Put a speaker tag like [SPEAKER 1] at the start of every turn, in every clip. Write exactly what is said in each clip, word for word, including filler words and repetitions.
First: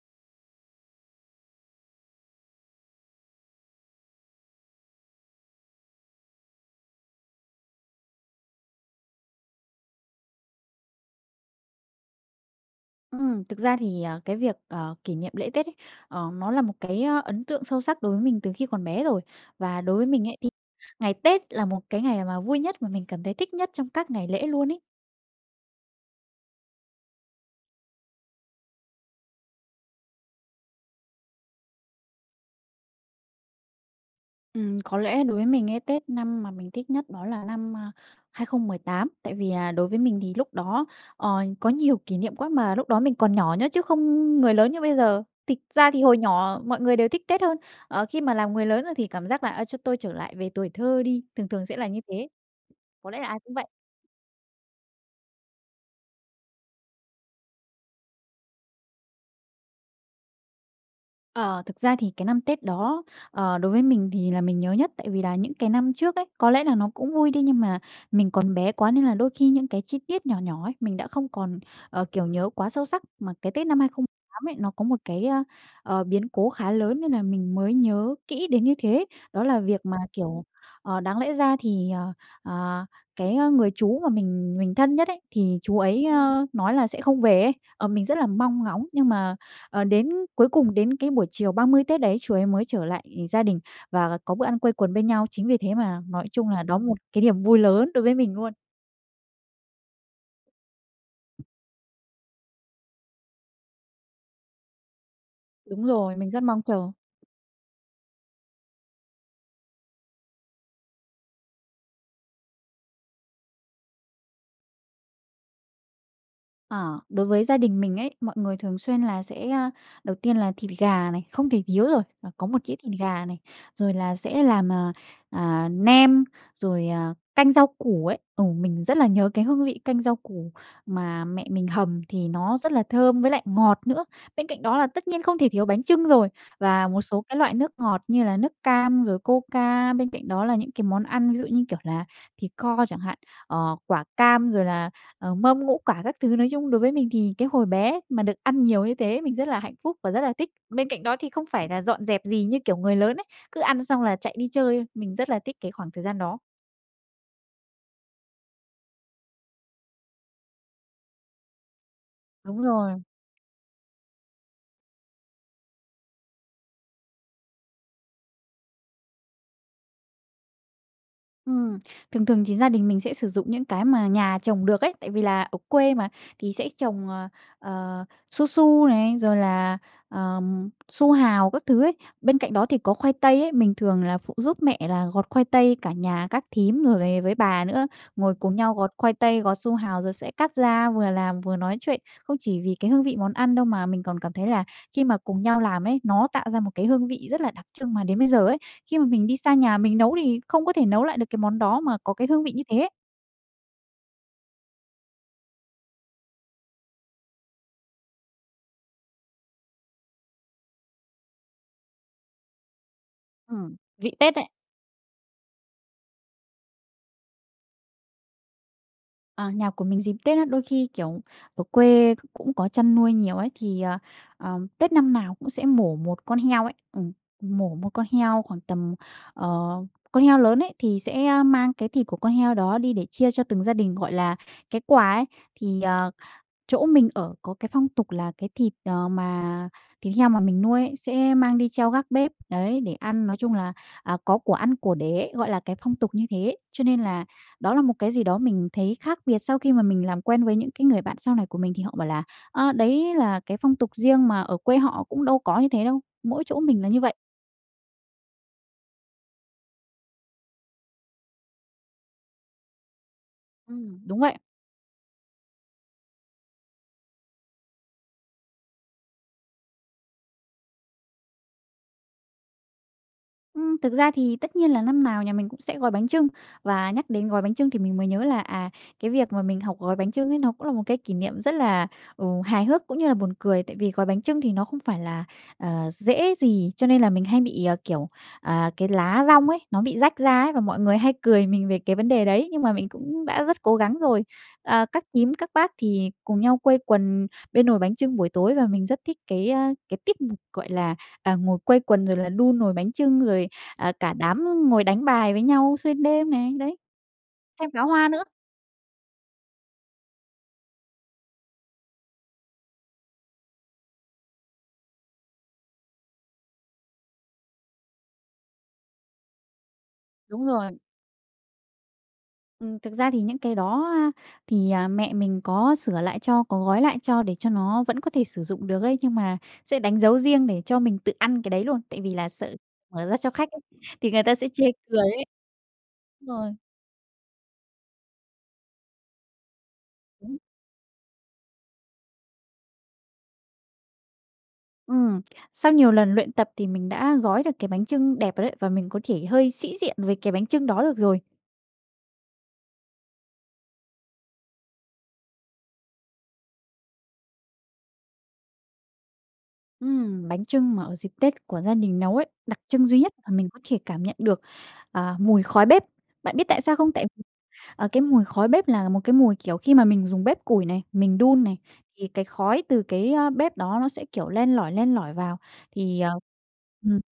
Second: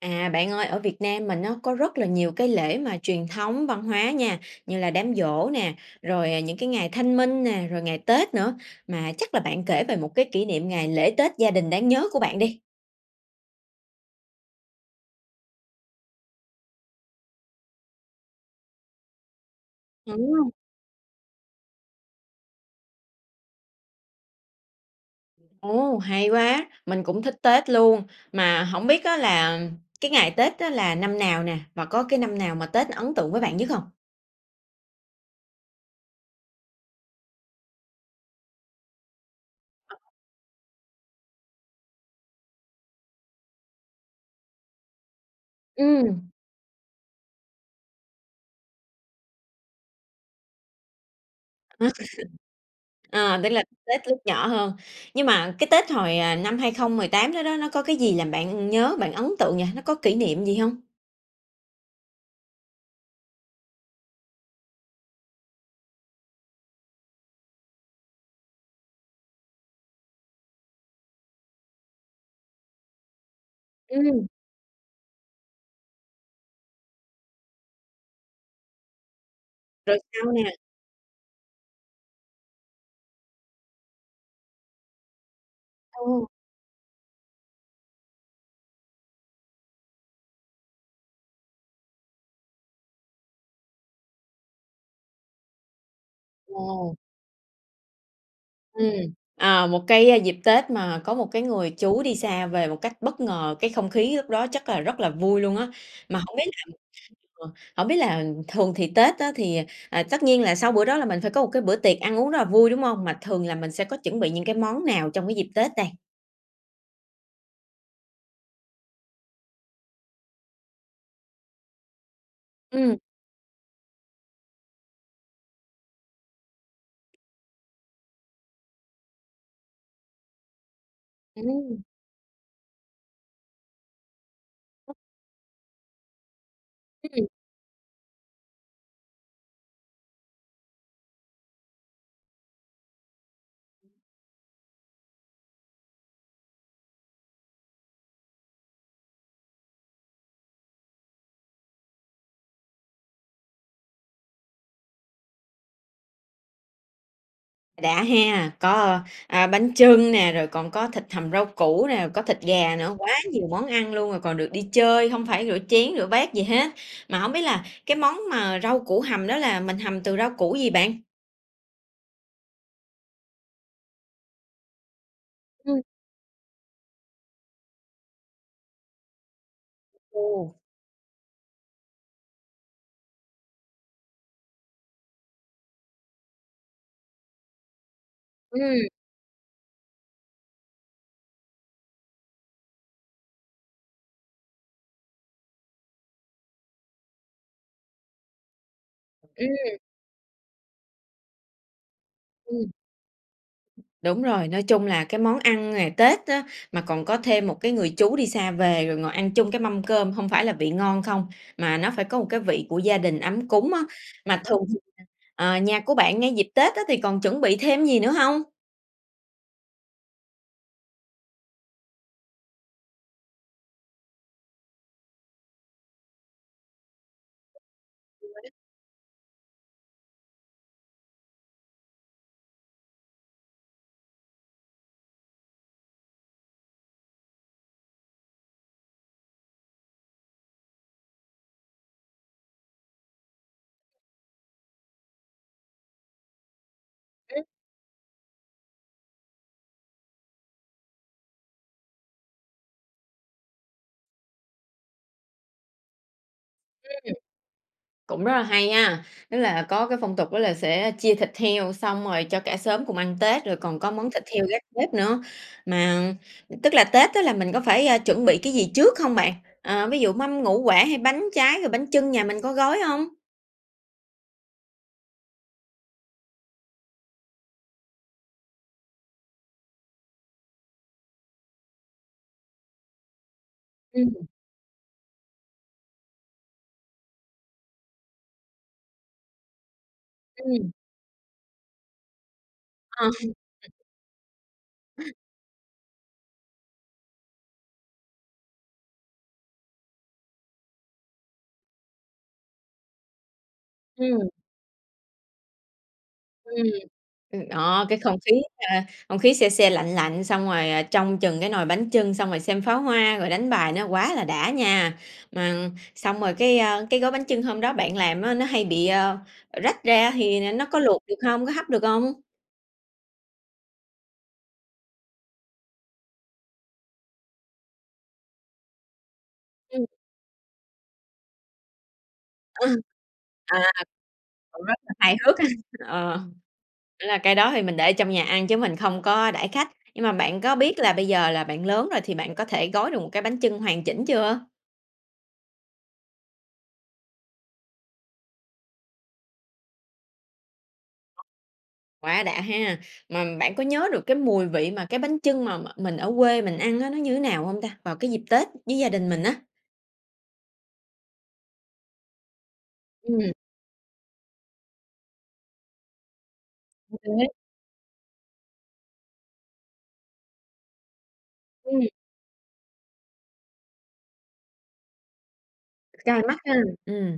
[SPEAKER 1] À, bạn ơi, ở Việt Nam mình á nó có rất là nhiều cái lễ mà truyền thống văn hóa nha, như là đám giỗ nè, rồi, à, những cái ngày Thanh minh nè, rồi ngày Tết nữa. Mà chắc là bạn kể về một cái kỷ niệm ngày lễ Tết gia đình đáng nhớ của bạn đi!
[SPEAKER 2] Ừm, thực ra thì, ờ, cái việc, ờ, kỷ niệm lễ Tết ấy, ờ, nó là một cái, ơ, ấn tượng sâu sắc đối với mình từ khi còn bé rồi. Và đối với mình ấy thì
[SPEAKER 1] [unintelligible]
[SPEAKER 2] ngày Tết là một cái ngày mà vui nhất mà mình cảm thấy thích nhất trong các ngày lễ luôn ấy.
[SPEAKER 1] Ồ, hay quá! Mình cũng thích Tết luôn, mà hổng biết á là cái ngày Tết đó là năm nào nè? Và có cái năm nào mà Tết ấn tượng với bạn nhất hông?
[SPEAKER 2] Ừm, có lẽ đối với mình cái Tết năm mà mình thích nhất đó là năm, a, hai không mười tám. Tại vì, à, đối với mình thì lúc đó, ờ, có nhiều kỷ niệm quá, mà lúc đó mình còn nhỏ nhớ chứ không người lớn như bây giờ. Tịch ra thì hồi
[SPEAKER 1] Ừm.
[SPEAKER 2] nhỏ mọi người đều thích Tết hơn, ờ, khi mà làm người lớn, ơ, thì cảm giác là "À, cho tôi trở lại về tuổi thơ đi", thường thường sẽ là như thế. Có lẽ là ai
[SPEAKER 1] À, tức
[SPEAKER 2] cũng
[SPEAKER 1] là
[SPEAKER 2] vậy.
[SPEAKER 1] Tết lúc nhỏ hơn. Nhưng mà cái Tết hồi, à, năm hai không mười tám đó đó nó có cái gì làm bạn nhớ, bạn ấn tượng nhỉ? Nó có kỷ niệm gì hông?
[SPEAKER 2] Ờ, thực ra thì cái năm Tết đó, ờ, đối với mình thì là mình nhớ nhất. Tại vì là những cái năm trước ấy có lẽ là nó cũng vui đi, nhưng mà mình còn bé quá nên là đôi khi những cái chi tiết nhỏ nhỏ ấy mình đã không còn, ờ, kiểu, nhớ quá sâu sắc. Mà cái Tết năm hai không
[SPEAKER 1] Ừm.
[SPEAKER 2] tám ấy nó có một cái, ơ, ờ, biến cố khá lớn nên là mình mới nhớ kỹ đến như thế. Đó là việc mà,
[SPEAKER 1] Rồi sao
[SPEAKER 2] kiểu,
[SPEAKER 1] nè?
[SPEAKER 2] ờ, đáng lẽ ra thì ờ, ờ, cái, ơ, người chú mà mình mình thân nhất ấy thì chú ấy,
[SPEAKER 1] Ừm.
[SPEAKER 2] ơ, nói là sẽ không về ấy. Ờ, mình rất là mong ngóng nhưng mà, ờ, đến cuối cùng, đến cái buổi chiều ba mươi Tết đấy chú ấy mới trở lại gia đình và có bữa ăn quây quần bên nhau. Chính vì thế mà nói chung là đó một
[SPEAKER 1] À.
[SPEAKER 2] cái niềm vui lớn đối với mình luôn.
[SPEAKER 1] Ừm. À, một cái, a, dịp Tết mà có một cái người chú đi xa về một cách bất ngờ, cái không khí lúc đó chắc là rất là vui luôn á.
[SPEAKER 2] Đúng rồi,
[SPEAKER 1] Mà
[SPEAKER 2] mình
[SPEAKER 1] hổng
[SPEAKER 2] rất
[SPEAKER 1] biết
[SPEAKER 2] mong
[SPEAKER 1] là,
[SPEAKER 2] chờ.
[SPEAKER 1] ờ, hổng biết là thường thì Tết á thì, à, à, tất nhiên là sau bữa đó là mình phải có một cái bữa tiệc ăn uống rất là vui, đúng hông? Mà thường là mình sẽ có chuẩn bị những cái món nào trong cái dịp Tết đây?
[SPEAKER 2] Ờ. Đối với gia đình mình ấy, mọi người thường xuyên là sẽ a, đầu tiên là thịt gà này, không thể thiếu rồi, và có một đĩa thịt
[SPEAKER 1] Ừm.
[SPEAKER 2] gà này. Rồi là sẽ làm, à, à, nem, rồi, à, canh rau củ ấy, ờ, mình rất là nhớ cái hương vị canh rau củ mà mẹ mình
[SPEAKER 1] Ừm.
[SPEAKER 2] hầm thì nó rất là thơm với lại ngọt nữa. Bên cạnh đó là
[SPEAKER 1] [unintelligible]
[SPEAKER 2] tất nhiên không thể thiếu bánh chưng rồi, và một số
[SPEAKER 1] Ừm.
[SPEAKER 2] cái loại nước ngọt như là nước cam rồi Coca. Bên cạnh đó là những cái món ăn ví dụ như, kiểu, là thịt kho chẳng hạn, ờ, quả cam rồi là, ờ, mâm ngũ quả các thứ. Nói chung đối với mình thì cái hồi bé mà được ăn nhiều như thế mình rất là hạnh phúc và rất là thích. Bên cạnh đó thì không phải là dọn dẹp gì như, kiểu, người lớn ấy, cứ ăn xong là chạy đi chơi, mình rất là thích cái khoảng thời gian đó.
[SPEAKER 1] Đã he! Có, a, bánh chưng nè, rồi còn có thịt hầm rau củ nè, có thịt
[SPEAKER 2] Đúng
[SPEAKER 1] gà nữa,
[SPEAKER 2] rồi.
[SPEAKER 1] quá nhiều món ăn luôn, còn được đi chơi, hông phải rửa chén, rửa bát gì hết. Mà hổng biết là cái món mà rau củ hầm đó là mình hầm từ rau củ gì bạn?
[SPEAKER 2] Ừm. Thường thường thì gia đình mình sẽ sử dụng những cái mà nhà trồng được ấy. Tại vì là ở
[SPEAKER 1] Ừm.
[SPEAKER 2] quê mà thì sẽ trồng, ờ, ờ, su su này, rồi là,
[SPEAKER 1] Ồ.
[SPEAKER 2] ờm, su hào các thứ ấy, bên cạnh đó thì có khoai tây ấy. Mình thường là phụ giúp mẹ là gọt khoai tây, cả nhà các thím, rồi với bà nữa, ngồi cùng nhau gọt
[SPEAKER 1] Ừm.
[SPEAKER 2] khoai tây, gọt su hào rồi sẽ cắt ra vừa làm vừa nói chuyện. Không chỉ vì cái hương vị món ăn đâu, mà mình còn cảm thấy là khi mà cùng nhau làm ấy nó tạo ra một cái hương vị rất là đặc trưng, mà đến bây giờ ấy khi mà mình đi
[SPEAKER 1] Ừm.
[SPEAKER 2] xa nhà mình nấu thì không có thể nấu lại được cái món đó mà có cái hương vị như
[SPEAKER 1] Ừm.
[SPEAKER 2] thế.
[SPEAKER 1] Đúng rồi, nói chung là cái món ăn ngày Tết á mà còn có thêm một cái người chú đi xa về, rồi ngồi ăn chung cái mâm cơm hông phải là vị ngon không, mà nó phải có một cái vị của gia đình ấm cúng
[SPEAKER 2] Ừm.
[SPEAKER 1] á.
[SPEAKER 2] Vị Tết
[SPEAKER 1] Mà
[SPEAKER 2] đấy.
[SPEAKER 1] thường thì, à, à, nhà của bạn ngay dịp Tết á thì còn chuẩn bị thêm gì nữa hông?
[SPEAKER 2] Ờ, nhà của mình dịp Tết á, đôi khi, kiểu, ở quê c cũng có chăn nuôi nhiều ấy, thì, ờ, ờ, Tết năm nào cũng sẽ mổ một con heo ấy, ừm, mổ một con heo
[SPEAKER 1] [unintelligible]
[SPEAKER 2] khoảng tầm, ờ con heo lớn ấy thì sẽ, ơ, mang cái thịt của con heo đó đi để chia cho từng gia đình, gọi là, cái quà ấy. Thì, ờ, chỗ mình ở có cái phong tục là cái thịt, ờ, mà thịt heo mà mình nuôi ấy sẽ mang đi treo gác bếp, đấy để ăn, nói chung là, à, có của ăn của để, gọi là, cái phong tục như thế. Cho nên là
[SPEAKER 1] Ừ.
[SPEAKER 2] đó là một cái gì đó mình thấy khác biệt sau khi mà mình làm quen với những cái người bạn sau này của mình thì họ bảo là, a, đấy là cái phong tục riêng mà ở quê họ cũng đâu có như thế đâu, mỗi chỗ mình là
[SPEAKER 1] Ừm.
[SPEAKER 2] như vậy.
[SPEAKER 1] Cũng rất là hay nha, tức là có cái phong tục đó là sẽ chia thịt heo xong rồi cho cả xóm cùng ăn Tết, rồi còn có
[SPEAKER 2] Ừm,
[SPEAKER 1] món
[SPEAKER 2] đúng
[SPEAKER 1] thịt
[SPEAKER 2] vậy.
[SPEAKER 1] heo gác bếp nữa. Mà tức là Tết á là mình có phải, a, chuẩn bị cái gì trước hông bạn? À, ví dụ mâm ngũ quả, hay bánh trái, rồi bánh chưng nhà mình có gói hông?
[SPEAKER 2] Ừm, thực ra thì tất nhiên là năm nào nhà mình cũng sẽ gói bánh chưng. Và nhắc đến gói bánh chưng thì mình mới nhớ là, à, cái việc mà mình học gói bánh chưng ấy nó cũng là một cái kỷ niệm rất là, ừ, hài hước cũng như là buồn cười. Tại vì gói bánh
[SPEAKER 1] Ừm.
[SPEAKER 2] chưng thì nó không phải là, ờ, dễ gì, cho nên là mình hay bị, à, kiểu, à, cái lá dong ấy nó bị rách ra ấy, và
[SPEAKER 1] Ừm.
[SPEAKER 2] mọi người hay cười mình về cái vấn đề đấy, nhưng mà mình
[SPEAKER 1] À.
[SPEAKER 2] cũng đã rất cố gắng rồi. À, các nhím, các bác thì cùng nhau quây quần bên nồi bánh chưng buổi tối. Và mình rất thích cái, a, cái tip, gọi là, à, ngồi quây quần rồi là đun nồi bánh chưng, rồi, à, cả
[SPEAKER 1] Ừm.
[SPEAKER 2] đám ngồi đánh bài với nhau xuyên đêm này,
[SPEAKER 1] Ừm.
[SPEAKER 2] đấy,
[SPEAKER 1] Ừm,
[SPEAKER 2] xem pháo
[SPEAKER 1] đó, cái
[SPEAKER 2] hoa
[SPEAKER 1] không
[SPEAKER 2] nữa.
[SPEAKER 1] khí ha, không khí se se, lạnh lạnh, xong rồi trông chừng cái nồi bánh chưng, xong rồi xem pháo hoa, rồi đánh bài nó quá là đã nha. Ưm, xong rồi cái, ơ, cái gói bánh chưng hôm đó bạn làm á nó hay bị, ơ, ờ, rách ra thì
[SPEAKER 2] Đúng
[SPEAKER 1] n nó có
[SPEAKER 2] rồi.
[SPEAKER 1] luộc được hông? Có hấp được hông?
[SPEAKER 2] Ừm, thực ra thì những cái đó, a, thì, ờ, mẹ mình có sửa lại cho, có gói lại cho để cho nó vẫn có thể sử dụng được ấy. Nhưng mà sẽ
[SPEAKER 1] Ừm.
[SPEAKER 2] đánh dấu riêng để cho mình tự ăn cái đấy luôn, tại vì là sợ
[SPEAKER 1] Ờ.
[SPEAKER 2] mở ra cho khách ấy
[SPEAKER 1] À,
[SPEAKER 2] thì người ta sẽ chê
[SPEAKER 1] cũng rất là
[SPEAKER 2] cười
[SPEAKER 1] hài
[SPEAKER 2] ấy.
[SPEAKER 1] hước ha! Ờ.
[SPEAKER 2] Rồi.
[SPEAKER 1] Là cái đó thì mình để trong nhà ăn chứ mình không có đãi khách. Nhưng mà
[SPEAKER 2] Đúng.
[SPEAKER 1] bạn có biết là bây giờ là bạn lớn rồi thì bạn có thể gói được một cái bánh chưng hoàn chỉnh chưa?
[SPEAKER 2] Ừm. Sau nhiều lần luyện tập thì mình đã gói được cái bánh chưng đẹp rồi đấy, và mình có thể hơi sĩ diện với cái bánh chưng đó được rồi.
[SPEAKER 1] Quá đã ha. Mà bạn có nhớ được cái mùi vị mà cái bánh chưng mà mà mình ở quê mình ăn á nó như thế nào hông ta? Vào cái dịp Tết với gia đình mình á?
[SPEAKER 2] Ừm, bánh chưng mà ở dịp Tết của gia đình nấu ấy, đặc trưng duy nhất mà
[SPEAKER 1] Ừm.
[SPEAKER 2] mình có thể cảm nhận được, à, mùi khói bếp. Bạn biết tại sao không? Tại vì,
[SPEAKER 1] [unintelligible]
[SPEAKER 2] ờ, cái mùi khói bếp là một cái mùi, kiểu, khi mà mình dùng bếp củi này, mình đun này
[SPEAKER 1] Ừm.
[SPEAKER 2] thì cái khói từ cái, a, bếp đó nó sẽ, kiểu, len lỏi, len lỏi vào, thì, ờ,
[SPEAKER 1] Cay mắt ha,
[SPEAKER 2] ừm,
[SPEAKER 1] ừm.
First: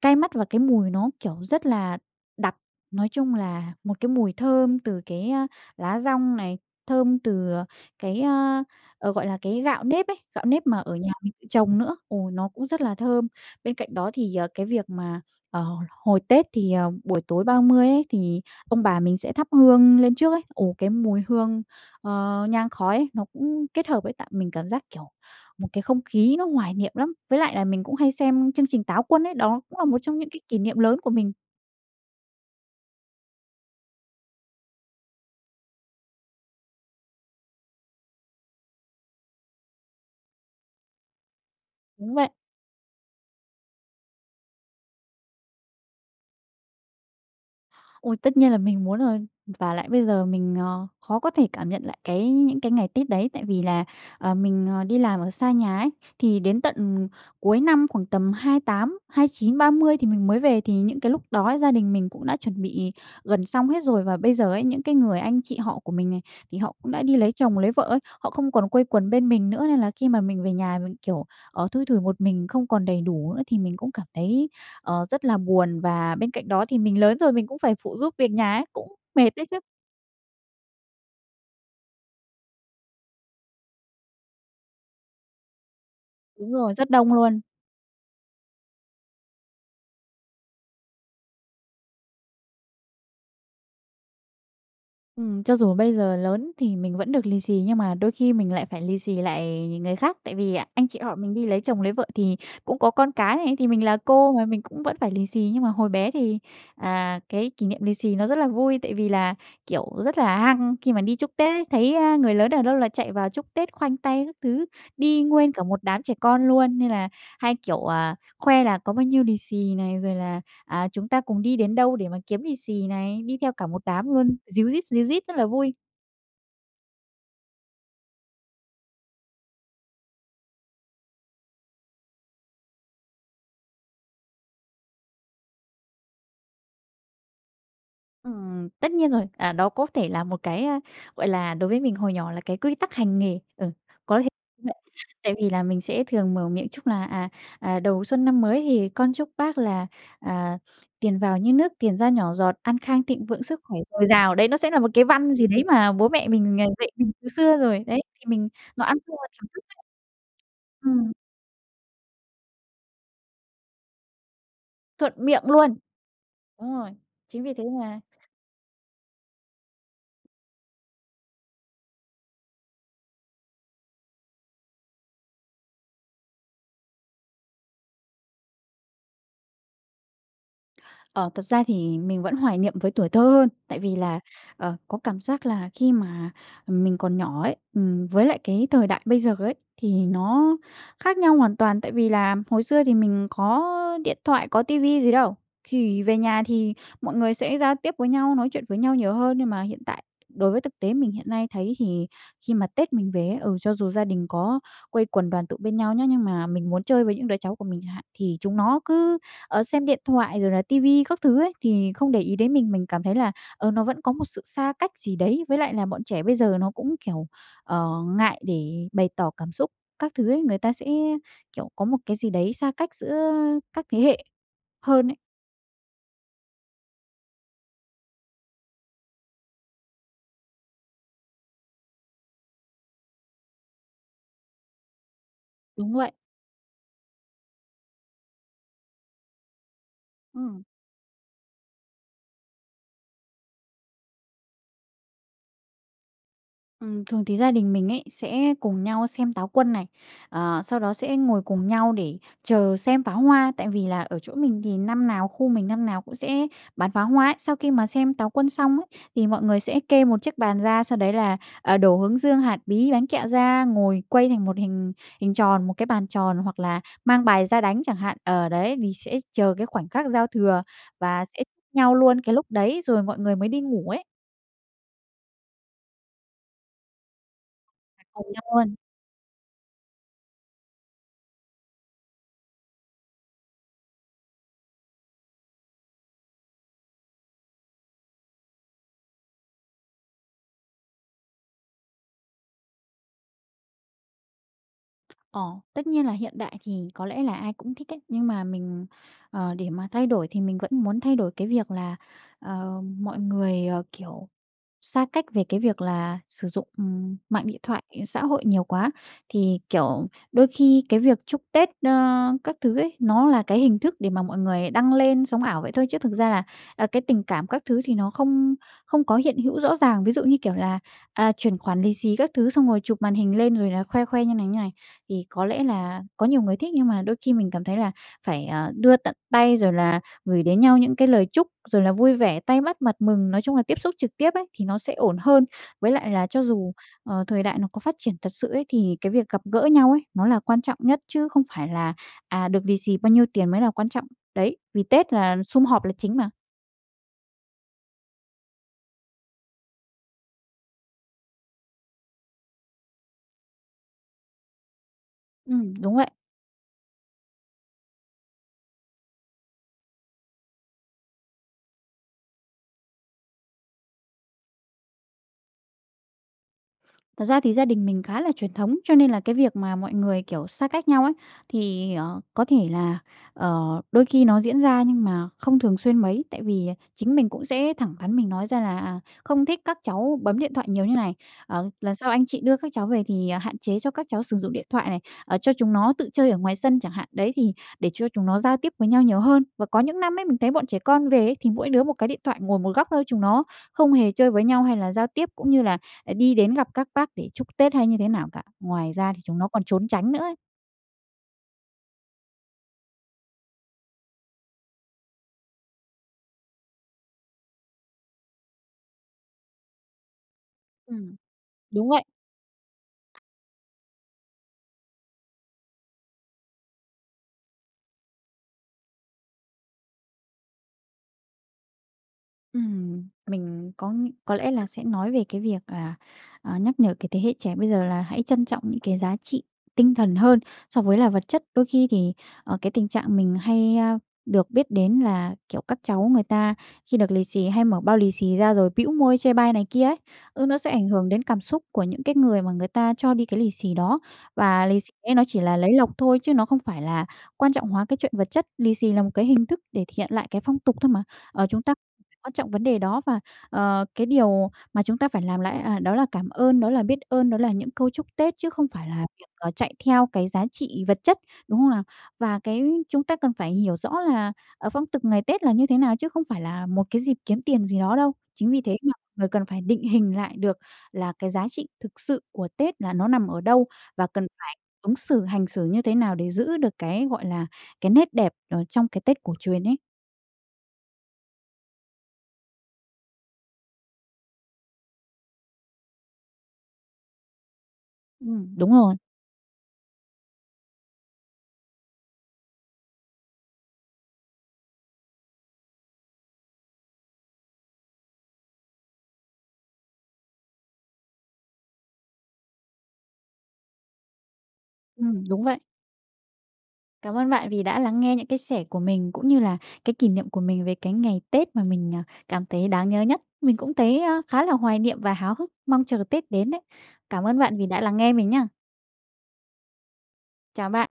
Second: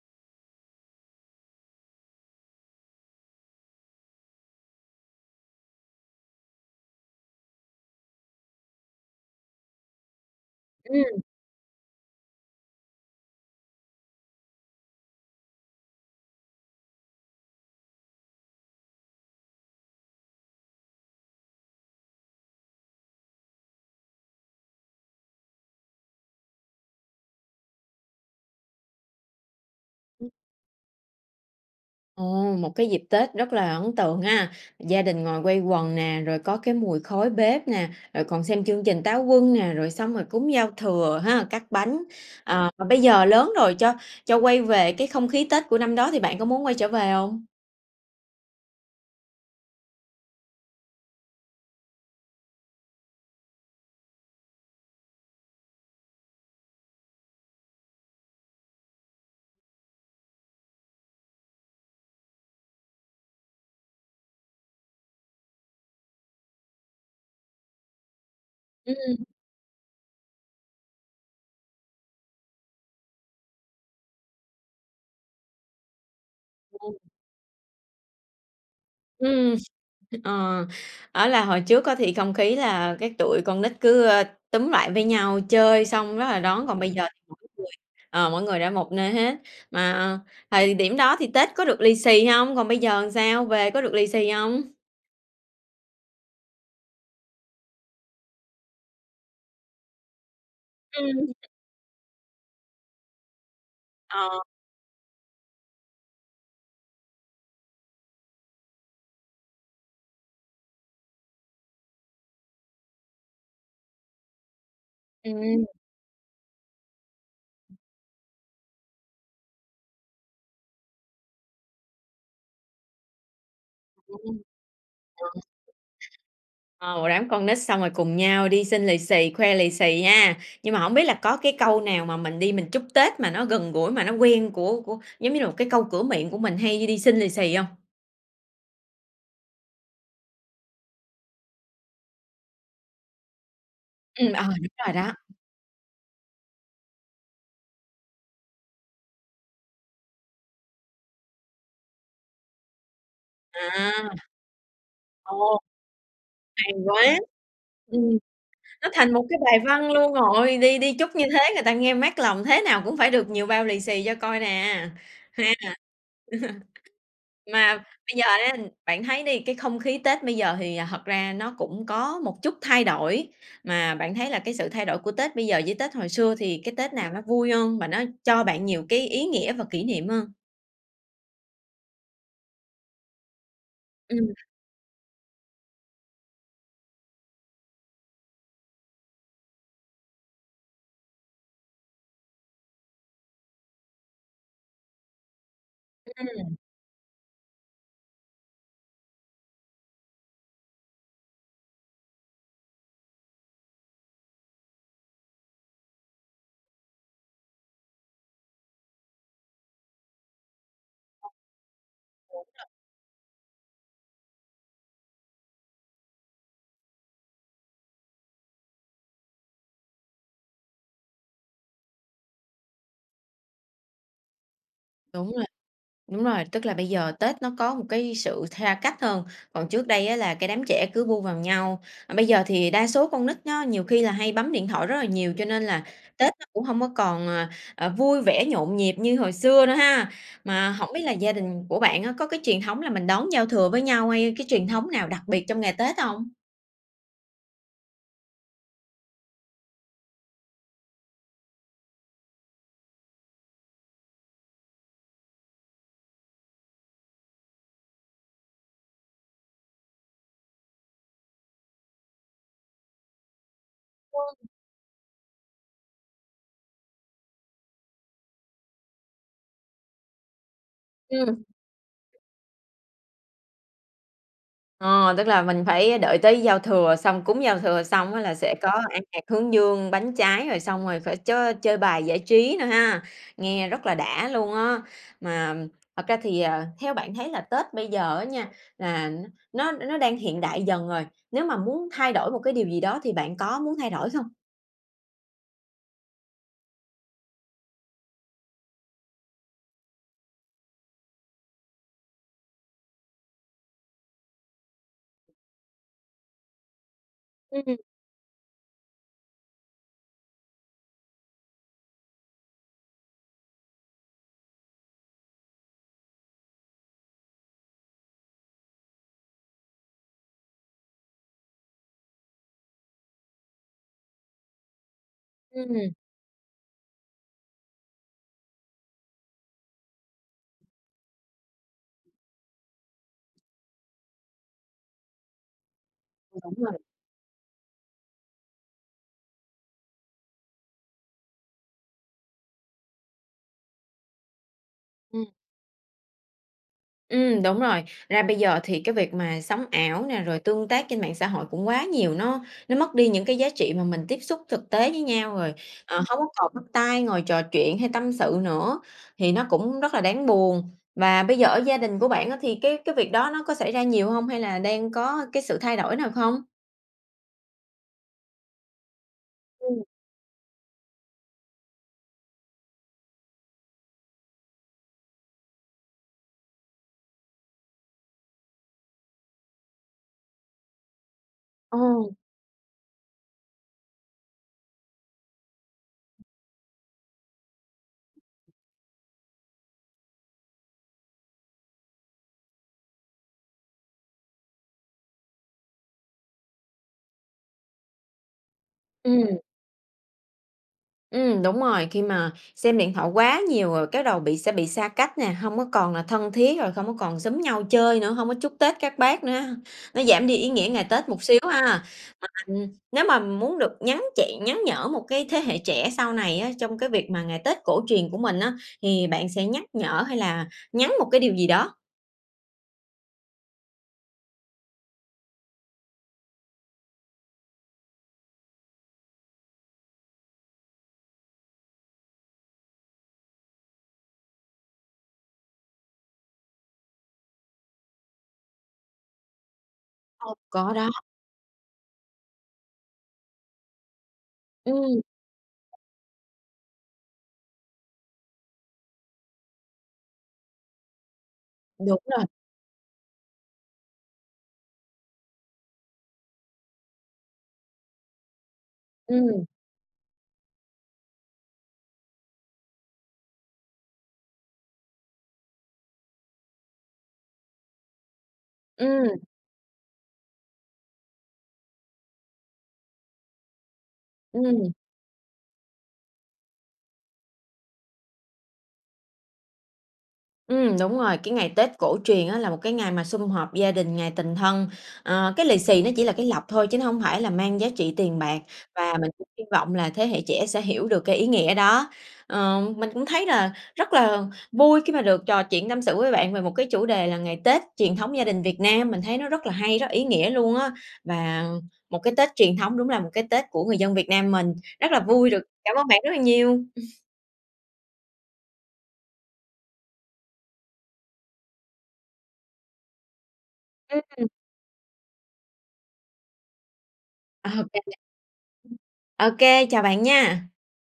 [SPEAKER 2] cay mắt và cái mùi nó, kiểu, rất là đặc. Nói chung là một cái mùi thơm từ cái, a, lá dong này, thơm từ, ờ, cái, a, ờ, gọi là, cái gạo nếp ấy, gạo nếp mà ở nhà
[SPEAKER 1] Ừm.
[SPEAKER 2] mình tự trồng nữa, ồ, nó cũng rất là thơm. Bên cạnh đó thì, ờ, cái việc mà, à, hồi hồi Tết thì, ờ, buổi tối ba mươi ấy thì ông bà mình sẽ thắp hương lên trước ấy, ồ, cái mùi hương, ờ, nhang khói nó cũng kết hợp ấy, tạo mình cảm giác, kiểu, một cái không khí nó hoài niệm lắm. Với lại là mình cũng hay xem chương trình Táo Quân ấy, đó cũng là một trong
[SPEAKER 1] Ừm.
[SPEAKER 2] những cái kỷ niệm lớn của mình.
[SPEAKER 1] Ồ, một cái dịp Tết rất là ấn tượng ha! Gia đình ngồi quây quần nè, rồi có cái mùi khói bếp nè, rồi còn xem chương trình Táo Quân nè, rồi xong rồi cúng giao thừa ha, cắt bánh.
[SPEAKER 2] Đúng vậy.
[SPEAKER 1] À, bây giờ lớn rồi cho cho quay về cái không khí Tết của năm đó thì bạn có muốn quay trở về hông?
[SPEAKER 2] Ôi, tất nhiên là mình muốn rồi. Ừm, vả lại bây giờ mình, ờ, khó có thể cảm nhận lại cái những cái ngày Tết đấy. Tại vì là, ờ, mình, ờ, đi làm ở xa nhà ấy thì đến tận cuối năm khoảng tầm hai tám hai chín ba mươi thì mình mới về, thì những cái lúc đó ấy, gia đình mình cũng đã chuẩn bị gần xong hết rồi. Và bây giờ ấy, những cái người anh chị họ của mình này, thì họ cũng đã đi lấy chồng, lấy vợ ấy, họ không còn quây quần
[SPEAKER 1] Ừm.
[SPEAKER 2] bên mình nữa, nên là khi mà mình về nhà mình, kiểu, ờ, thui thủi một mình, không còn đầy đủ nữa thì mình cũng cảm thấy, ờ, rất là buồn. Và bên cạnh đó thì mình
[SPEAKER 1] [unintelligible]
[SPEAKER 2] lớn rồi mình cũng phải phụ giúp việc nhà ấy, cũng mệt đấy
[SPEAKER 1] Ừm.
[SPEAKER 2] chứ.
[SPEAKER 1] Ờ, á là hồi trước có thì không khí là cái tụi con nít cứ, ơ, túm lại với nhau, chơi xong rất là
[SPEAKER 2] Đúng
[SPEAKER 1] đón,
[SPEAKER 2] rồi,
[SPEAKER 1] còn
[SPEAKER 2] rất
[SPEAKER 1] bây giờ
[SPEAKER 2] đông
[SPEAKER 1] thì mỗi
[SPEAKER 2] luôn.
[SPEAKER 1] người, ờ, mỗi người đã một nơi hết. Mà thời điểm đó thì Tết có được lì xì hông? Còn bây giờ sao? Về có được lì xì hông?
[SPEAKER 2] Ừm, cho dù bây giờ lớn thì mình vẫn được lì xì, nhưng mà đôi khi mình lại phải lì xì lại ng người khác. Tại vì anh chị họ mình
[SPEAKER 1] Ừm.
[SPEAKER 2] đi lấy chồng, lấy vợ thì cũng có con cái này, thì mình là cô
[SPEAKER 1] Ờ.
[SPEAKER 2] mà, mình cũng vẫn phải lì xì. Nhưng mà hồi bé thì, à, cái kỷ niệm lì xì nó rất là vui, tại vì là, kiểu, rất là hăng khi mà đi chúc Tết ấy. Thấy, ơ, người lớn ở đâu là chạy vào chúc Tết, khoanh tay các thứ. Đi nguyên cả
[SPEAKER 1] Ừm.
[SPEAKER 2] một đám trẻ con luôn, nên là hay, kiểu, ờ, khoe là có bao nhiêu lì xì này, rồi là, à, chúng ta cùng đi đến đâu để mà kiếm lì xì này, đi theo cả một đám luôn,
[SPEAKER 1] Ừm.
[SPEAKER 2] ríu rít, ríu rít rất là
[SPEAKER 1] [unintelligible]
[SPEAKER 2] vui.
[SPEAKER 1] Ồ, đám con nít xong rồi cùng nhau đi xin lì xì, khoe lì xì ha! Nhưng mà hổng biết là có cái câu nào mà mình đi mình chúc Tết mà nó gần gũi, mà nó quen của của giống như là một cái câu cửa miệng của mình hay đi đi xin lì xì hông?
[SPEAKER 2] Ừm. Tất nhiên rồi. À, đó có thể là một cái, a, gọi là, đối với mình hồi nhỏ là cái quy tắc hành nghề, ừ, có
[SPEAKER 1] Ừm, à, đúng rồi
[SPEAKER 2] [unintelligible]
[SPEAKER 1] đó.
[SPEAKER 2] tại vì là mình sẽ thường mở miệng chúc là "À, à, đầu xuân năm mới thì con chúc bác là, à, tiền vào như nước, tiền ra nhỏ giọt, an khang thịnh vượng, sức khỏe
[SPEAKER 1] À.
[SPEAKER 2] dồi dào." Đấy nó sẽ là một cái văn gì
[SPEAKER 1] Ồ.
[SPEAKER 2] đấy mà bố mẹ mình, ờ,
[SPEAKER 1] Hay
[SPEAKER 2] dạy mình
[SPEAKER 1] quá!
[SPEAKER 2] từ xưa rồi đấy,
[SPEAKER 1] Ừm.
[SPEAKER 2] thì mình nó
[SPEAKER 1] Nó
[SPEAKER 2] ăn
[SPEAKER 1] thành
[SPEAKER 2] sâu
[SPEAKER 1] một
[SPEAKER 2] vào
[SPEAKER 1] cái
[SPEAKER 2] tiềm
[SPEAKER 1] bài
[SPEAKER 2] thức ấy.
[SPEAKER 1] văn luôn rồi, đi đi
[SPEAKER 2] Ừm.
[SPEAKER 1] chúc như thế người ta nghe mát lòng thế nào cũng phải được nhiều bao lì xì cho coi nè,
[SPEAKER 2] Thuận miệng
[SPEAKER 1] ha.
[SPEAKER 2] luôn. Đúng rồi. Chính vì thế
[SPEAKER 1] Mà
[SPEAKER 2] mà
[SPEAKER 1] bây giờ ha, bạn thấy đi, cái không khí Tết bây giờ hì thật ra nó cũng có một chút thay đổi, mà bạn thấy là cái sự thay đổi của Tết bây giờ với Tết hồi xưa thì cái Tết nào nó vui hơn, và nó cho bạn nhiều cái ý nghĩa và kỷ niệm hơn?
[SPEAKER 2] Ờ, thật ra thì mình vẫn hoài niệm với tuổi thơ hơn, tại vì là,
[SPEAKER 1] Ừm.
[SPEAKER 2] ờ, có cảm giác là khi mà mình còn nhỏ ấy, ừm với lại cái thời đại bây giờ ấy thì nó khác nhau hoàn toàn. Tại vì là hồi xưa thì mình có điện thoại, có ti vi gì đâu, chỉ về nhà
[SPEAKER 1] Ừm.
[SPEAKER 2] thì mọi người sẽ giao tiếp với nhau, nói chuyện với nhau nhiều hơn. Nhưng mà hiện tại, đối với thực tế mình hiện nay thấy thì khi mà Tết mình về ấy, ừ, cho dù gia đình có quây quần đoàn tụ bên nhau nhé, nhưng mà mình muốn chơi với những đứa cháu của mình chẳng hạn, thì chúng nó cứ, ờ, xem điện thoại rồi là ti vi các thứ ấy, thì không để ý
[SPEAKER 1] Đúng
[SPEAKER 2] đến
[SPEAKER 1] rồi.
[SPEAKER 2] mình. Mình cảm thấy là, ờ, nó vẫn có một sự xa cách gì đấy. Với lại là bọn trẻ bây giờ nó cũng, kiểu, ờ, ngại để bày tỏ cảm xúc các thứ ấy, người ta sẽ, kiểu, có một cái gì đấy xa cách giữa các thế hệ hơn ấy.
[SPEAKER 1] Đúng rồi. Đúng rồi, tức là bây giờ Tết nó có một cái sự tha cách hơn, còn trước đây á là cái đám trẻ cứ bu vào nhau. Ờ, bây giờ thì đa số con nít nó nhiều khi là hay bấm điện thoại rất là nhiều cho nên là
[SPEAKER 2] Đúng vậy.
[SPEAKER 1] Tết nó cũng hông có còn, ờ, ờ, vui vẻ, nhộn nhịp như hồi xưa nữa ha!
[SPEAKER 2] Ừm.
[SPEAKER 1] Mà hổng biết là gia đình của bạn á có cái truyền thống là mình đón giao thừa với nhau hay cái truyền thống nào đặc biệt trong ngày Tết hông?
[SPEAKER 2] Ừm, thường thì gia đình mình ấy sẽ cùng nhau xem Táo Quân này, ờ, sau đó sẽ ngồi cùng nhau để chờ xem pháo hoa. Tại vì là ở chỗ mình thì năm nào khu mình năm nào cũng sẽ bắn pháo hoa ấy. Sau khi mà xem Táo Quân xong ấy, thì mọi người sẽ kê một chiếc bàn ra, sau đấy là, à, đổ hướng dương, hạt bí, bánh kẹo ra, ngồi quây thành
[SPEAKER 1] [unintelligible]
[SPEAKER 2] một hình hình tròn, một cái bàn tròn, hoặc là mang bài ra đánh chẳng hạn. Ờ, đấy vì sẽ chờ cái khoảnh khác giao thừa và
[SPEAKER 1] Ừm.
[SPEAKER 2] sẽ nhau luôn cái lúc đấy, rồi mọi người mới đi ngủ ấy.
[SPEAKER 1] Ờ. Tức là mình phải đợi tới giao thừa, xong cúng giao thừa xong
[SPEAKER 2] [unintelligible]
[SPEAKER 1] á
[SPEAKER 2] cùng
[SPEAKER 1] là
[SPEAKER 2] nhau
[SPEAKER 1] sẽ có
[SPEAKER 2] luôn.
[SPEAKER 1] ăn hạt hướng dương, bánh trái, rồi xong rồi phải chới chơi bài giải trí nữa ha, nghe rất là đã luôn á! Mà thật ra thì, ờ, theo bạn thấy là Tết bây giờ á nha là nó nó nó đang hiện đại dần rồi, nếu mà muốn thay đổi một cái điều gì đó thì bạn có muốn thay đổi không?
[SPEAKER 2] Ờ. Tất nhiên là hiện đại thì có lẽ là ai cũng thích ấy, nhưng mà mình, ờ, để mà thay đổi thì mình vẫn muốn thay đổi cái việc là, ờ, mọi người, ờ, kiểu, xa cách về cái việc là sử dụng, ừm, mạng điện
[SPEAKER 1] Ừm.
[SPEAKER 2] thoại, ờ, xã hội nhiều quá. Thì, kiểu, đôi khi cái việc chúc Tết, ơ, các thứ ấy, nó là cái hình thức để mà mọi người đăng lên sống ảo vậy thôi, chứ thực ra là, à, cái tình cảm các thứ thì nó không không có hiện hữu rõ ràng. Ví dụ như, kiểu là, à, chuyển khoản lì xì các thứ, xong rồi chụp màn hình lên rồi là khoe khoe như này, như này, thì có lẽ
[SPEAKER 1] Ừm.
[SPEAKER 2] là có nhiều người thích. Nhưng mà đôi khi mình cảm thấy là phải, ờ, đưa tận tay, rồi là gửi đến nhau những cái lời chúc, rồi là vui vẻ, tay bắt mặt mừng, nói chung là tiếp xúc trực tiếp ấy thì nó sẽ ổn hơn. Với lại là cho
[SPEAKER 1] Đúng
[SPEAKER 2] dù,
[SPEAKER 1] rồi.
[SPEAKER 2] ờ, thời đại nó có phát triển thật sự ấy, thì cái việc gặp gỡ nhau ấy nó là quan trọng nhất, chứ không phải là, à, được lì xì bao nhiêu tiền mới là quan trọng. Đấy, vì Tết
[SPEAKER 1] Ừm.
[SPEAKER 2] là sum họp là chính mà.
[SPEAKER 1] Ừm, đúng rồi. Ra bây giờ thì cái việc mà sống ảo nè, rồi tương tác trên mạng xã hội cũng quá nhiều, nó nó mất đi những cái giá trị mà mình tiếp xúc thực tế với nhau. Rồi,
[SPEAKER 2] Ừm, đúng
[SPEAKER 1] ờ,
[SPEAKER 2] vậy.
[SPEAKER 1] hông có còn bắt tay, ngồi trò chuyện hay tâm sự nữa thì nó cũng rất là đáng buồn. Và bây giờ ở gia đình của bạn á thì cái cái việc đó nó có xảy ra nhiều hông? Hay là đang có cái sự thay đổi nào không?
[SPEAKER 2] Thật ra thì gia đình mình khá là truyền thống, cho nên là cái việc mà
[SPEAKER 1] Ừm.
[SPEAKER 2] mọi người, kiểu, xa cách nhau ấy thì, ờ, có thể là, ờ, đôi khi nó diễn ra nhưng mà không thường xuyên mấy. Tại vì, à, chính mình cũng sẽ thẳng thắn mình nói ra là "À, không thích các cháu bấm điện thoại nhiều như này, à,
[SPEAKER 1] Ờ.
[SPEAKER 2] lần sau anh chị đưa các cháu về thì, à, hạn chế cho các cháu sử dụng điện thoại này, à, cho chúng nó tự chơi ở ngoài sân chẳng hạn. Đấy, thì để cho chúng nó giao tiếp với nhau nhiều hơn." Và có những năm ấy mình thấy bọn trẻ con về ấy, thì mỗi đứa một cái điện thoại, ngồi một góc thôi, chúng nó không hề chơi với nhau hay là giao tiếp, cũng như là đi đến gặp các bác để chúc Tết hay như thế nào cả. Ngoài ra thì
[SPEAKER 1] Ừm.
[SPEAKER 2] chúng nó còn trốn tránh nữa ấy.
[SPEAKER 1] Ừm, đúng rồi. Khi mà xem điện thoại quá nhiều rồi cái đầu bị sẽ bị xa cách nè, hông có còn là thân thiết, rồi không có còn xúm nhau chơi nữa, hông có chúc Tết các bác nữa, nó giảm đi ý nghĩa ngày Tết
[SPEAKER 2] Ừm.
[SPEAKER 1] một xíu ha. À,
[SPEAKER 2] Đúng vậy.
[SPEAKER 1] ừm, nếu mà muốn được nhắn chị nhắn nhở một cái thế hệ trẻ sau này á trong cái việc mà ngày Tết cổ truyền của mình á thì bạn sẽ nhắc nhở hay là nhắn một cái điều gì đó?
[SPEAKER 2] Ừm. Mình có có lẽ là sẽ nói về cái việc, à, à, nhắc nhở cái thế hệ trẻ bây giờ là hãy trân trọng những cái giá trị tinh thần hơn so với là vật chất. Đôi khi thì, ờ, cái tình trạng mình hay, ơ, được biết đến là, kiểu, các cháu người ta khi được lì xì, hay mở bao lì xì ra rồi bĩu môi chê bai này kia ấy,
[SPEAKER 1] Ồ,
[SPEAKER 2] ừ, nó sẽ
[SPEAKER 1] có
[SPEAKER 2] ảnh
[SPEAKER 1] đó.
[SPEAKER 2] hưởng đến cảm xúc của những cái người mà người ta cho đi cái lì xì đó. Và lì xì
[SPEAKER 1] Ừm.
[SPEAKER 2] ấy nó chỉ là lấy lộc thôi, chứ nó không phải là quan trọng hóa cái chuyện vật chất, lì xì là một cái hình thức để thể hiện lại cái phong tục thôi mà. Ờ, chúng ta
[SPEAKER 1] Đúng rồi.
[SPEAKER 2] quan trọng vấn đề đó, và, ờ, cái điều mà chúng ta phải làm lại, à, đó là cảm ơn, đó là biết ơn, đó là những câu chúc Tết, chứ không phải là việc,
[SPEAKER 1] Ừm.
[SPEAKER 2] à, chạy theo cái giá trị vật chất, đúng không nào? Và cái chúng ta cần phải hiểu rõ là, ờ, phong tục ngày Tết là như thế nào, chứ không phải là một cái dịp kiếm tiền gì đó đâu. Chính vì thế mà
[SPEAKER 1] Ừm.
[SPEAKER 2] người cần phải định hình lại được là cái giá trị thực sự của Tết là nó nằm ở đâu, và cần phải
[SPEAKER 1] Ừm.
[SPEAKER 2] ứng xử, hành xử như thế nào để giữ được cái, gọi là, cái nét đẹp ở trong cái Tết cổ truyền ấy.
[SPEAKER 1] Ừm, đúng rồi. Cái ngày Tết cổ truyền á là một cái ngày sum họp gia đình, ngày tình thân, à, cái lì xì nó chỉ là cái lộc thôi chứ nó hông phải là mang giá trị tiền bạc.
[SPEAKER 2] Ừm, đúng
[SPEAKER 1] Và
[SPEAKER 2] rồi.
[SPEAKER 1] mình cũng hi vọng là thế hệ trẻ sẽ hiểu được cái ý nghĩa đó. Ờ, mình cũng thấy là rất là vui khi mà được trò chuyện tâm sự với bạn về một cái chủ đề là ngày Tết truyền thống gia đình Việt Nam. Mình thấy nó rất là hay, rất ý nghĩa luôn á. Và một cái Tết truyền thống đúng là một cái Tết của người dân Việt Nam mình. Rất là
[SPEAKER 2] Ừm,
[SPEAKER 1] vui được
[SPEAKER 2] đúng vậy.
[SPEAKER 1] cảm ơn bạn rất là nhiều.
[SPEAKER 2] Cảm ơn bạn vì đã lắng nghe những cái sẻ của mình cũng như là cái kỷ niệm của mình về cái ngày Tết mà mình, ờ, cảm thấy đang nhớ nhất. Mình cũng thấy, ơ,
[SPEAKER 1] Ừm.
[SPEAKER 2] khá là hoài niệm và háo hức, mong chờ Tết đến đấy. Cảm ơn
[SPEAKER 1] Ờ,
[SPEAKER 2] bạn vì đã lắng nghe mình nhá.
[SPEAKER 1] OK, chào bạn nha!
[SPEAKER 2] Chào bạn.